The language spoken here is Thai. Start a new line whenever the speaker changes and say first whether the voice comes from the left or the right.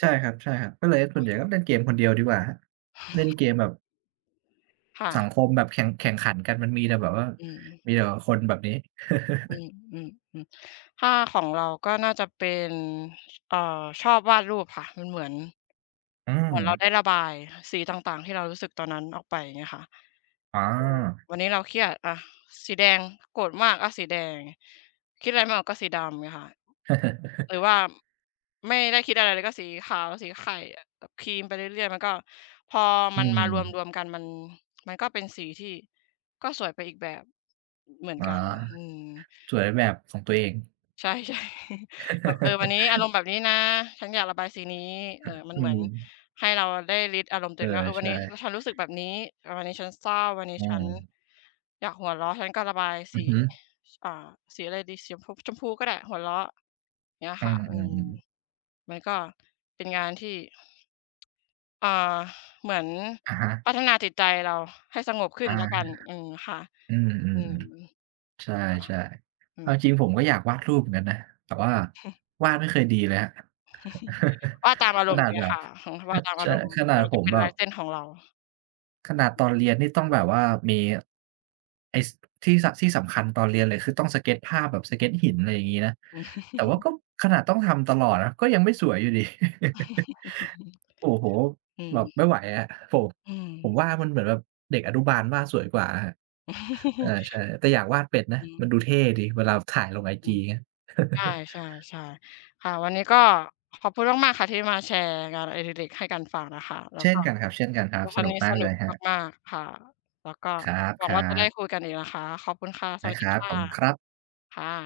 right: ใช่ครับ ๆ ก็เลยส่
left: อ
right: ว
left: า
right: นใหญ่ก็เล่นเกมคนเดียวดีกว่าครับ เล่นเกมแบบ
left: ค่
right: สั
left: ะ
right: งคมแบบแข่ง แข่งขันกันมันมีแต่แบบว่า
left: อืม
right: มีแต่แบบคนแบบนี้
left: อืม ๆ ๆ ถ้าของเราก็น่าจะเป็น เอ่อ ชอบวาดรูปค่ะ มันเหมือน
right: อื
left: เหมือนเราไ
right: ม
left: ด้ระบายสีต่าง ๆ ที่เรารู้สึกตอนนั้นออกไป อย่างเงี้ยค่ะ
right: อา
left: เออ วันนี้เราเครียด อ้าว สีแดง โกรธมากอะสีแดง คิดอะไรไม่ออกก็สีดำ เงี้ยค่ะ หรือว่าไม่ได้คิดอะไรเลยก็สีขาว สีไข่อะกับครีมไปเรื่อย ๆ มันก็พอ
right: อ
left: ม
right: ื
left: ันมาร
right: ม
left: วม ๆ กันมัน มันก็เป็นสีที่ก็สวยไปอีกแบบ เหมือน
right: อ๋อ
left: กัน อืม
right: สวยแบบของตัวเอง
left: ใช่ ๆ แบบ เออ วันนี้อารมณ์แบบนี้นะ ฉันอยากระบายสีนี้ เอ่อ มัน
right: อื
left: เหมือน
right: ม
left: ให้เราได้ลิสต์อารมณ์ตั
right: เ
left: ว
right: อ
left: เอ
right: อ
left: งว่า เออ ว
right: ใ
left: ั
right: ช
left: นนี้ว่
right: ่
left: าฉันรู้สึกแบบนี้ เออ วันนี้ฉันเศร้า วันนี้
right: อื
left: ฉัน
right: ม
left: อยากหัวเราะ ฉันก็ระบาย
right: อ
left: ส
right: ื
left: ี
right: อฮึ
left: อ่า สีอะไรดี สีชมพู ชมพูก็ได้ หัวเราะ เงี้ย
right: เออ
left: ค่ะ อ
right: ๆ
left: ื
right: อื
left: ม
right: ม
left: มันก็เป็นงานที่ เอ่อ เหมือน
right: อะฮะ
left: พัฒนาจิตใจเราให้สงบขึ้
right: อะ
left: นแล้
right: ฮ
left: วกั
right: ะ
left: น อืม ค่ะ
right: อื
left: อื
right: ม
left: ม
right: ๆ ๆ ใช่
left: ค่ะ อื
right: ๆ เอา
left: ม
right: จริงผมก็อยากวาดรูปเหมือนกันนะ แต่ว่าวาดไม่เคยดีเลยครับ
left: วาดตามอา
right: ข
left: รมณ
right: น
left: ์
right: า
left: อย่
right: ด
left: างเงี
right: แ
left: ้
right: บ
left: ย
right: บ
left: ค่ะ วาดตาม
right: ใ
left: อ
right: ช
left: า
right: ่
left: รมณ์
right: ขนา
left: ม
right: ด
left: ัน
right: ผ
left: จะ
right: ม
left: เป็น
right: แบ
left: ลา
right: บ
left: ยเส้นของเรา
right: ขนาดตอนเรียนนี่ต้องแบบว่า มี ไอ้ ส ที่สะ ที่สำคัญตอนเรียนเลย คือต้องสเกตช์ภาพแบบ สเกตช์หิน อะไรออย่างงี้นะ แต่ว่าก็ขนาดต้องทำตลอดนะ ก็ยังไม่สวยอยู่ดี โอ้โฮ!
left: อื
right: แบ
left: ม
right: บไม่ไหวอะ โผ่
left: อื
right: ผม
left: ม
right: ว่ามันเหมือนแบบเด็กอนุบาลวาดสวยกว่าอะครับ อา ใช่ แต่อยากวาดเป็ดน
left: อ
right: ะ
left: ื
right: ม
left: ม
right: ันดูเท่ดีเวลาแบบถ่ายลงไอ
left: อื
right: จี
left: ม
right: อย่างเงี้ย
left: ใช่ ๆ ๆ ค่ะ วันนี้ก็ขอบคุณมาก ๆ ค่ะ ที่มาแชร์งานอดิเรกให้กันฟังอะค่ะ แล้
right: เช
left: ว
right: ่
left: ก
right: น
left: ็
right: กันครับ เช่นกันครั
left: ก
right: บ
left: ็ค
right: ส
left: ราว
right: นุ
left: น
right: ก
left: ี้
right: มา
left: ส
right: ก
left: น
right: เ
left: ุ
right: ล
left: ก
right: ยครับ
left: มาก ๆ ค่ะ แล้วก็
right: คร
left: หวัง
right: ั
left: ว่าจะได้
right: บ ๆ
left: คุยกันอีกนะคะ ขอบคุณค่ะ ส
right: น
left: วั
right: ะ
left: ส
right: ค
left: ดี
right: รับ
left: ค่
right: ข
left: ะ
right: อบคุณครับ
left: ค่ะ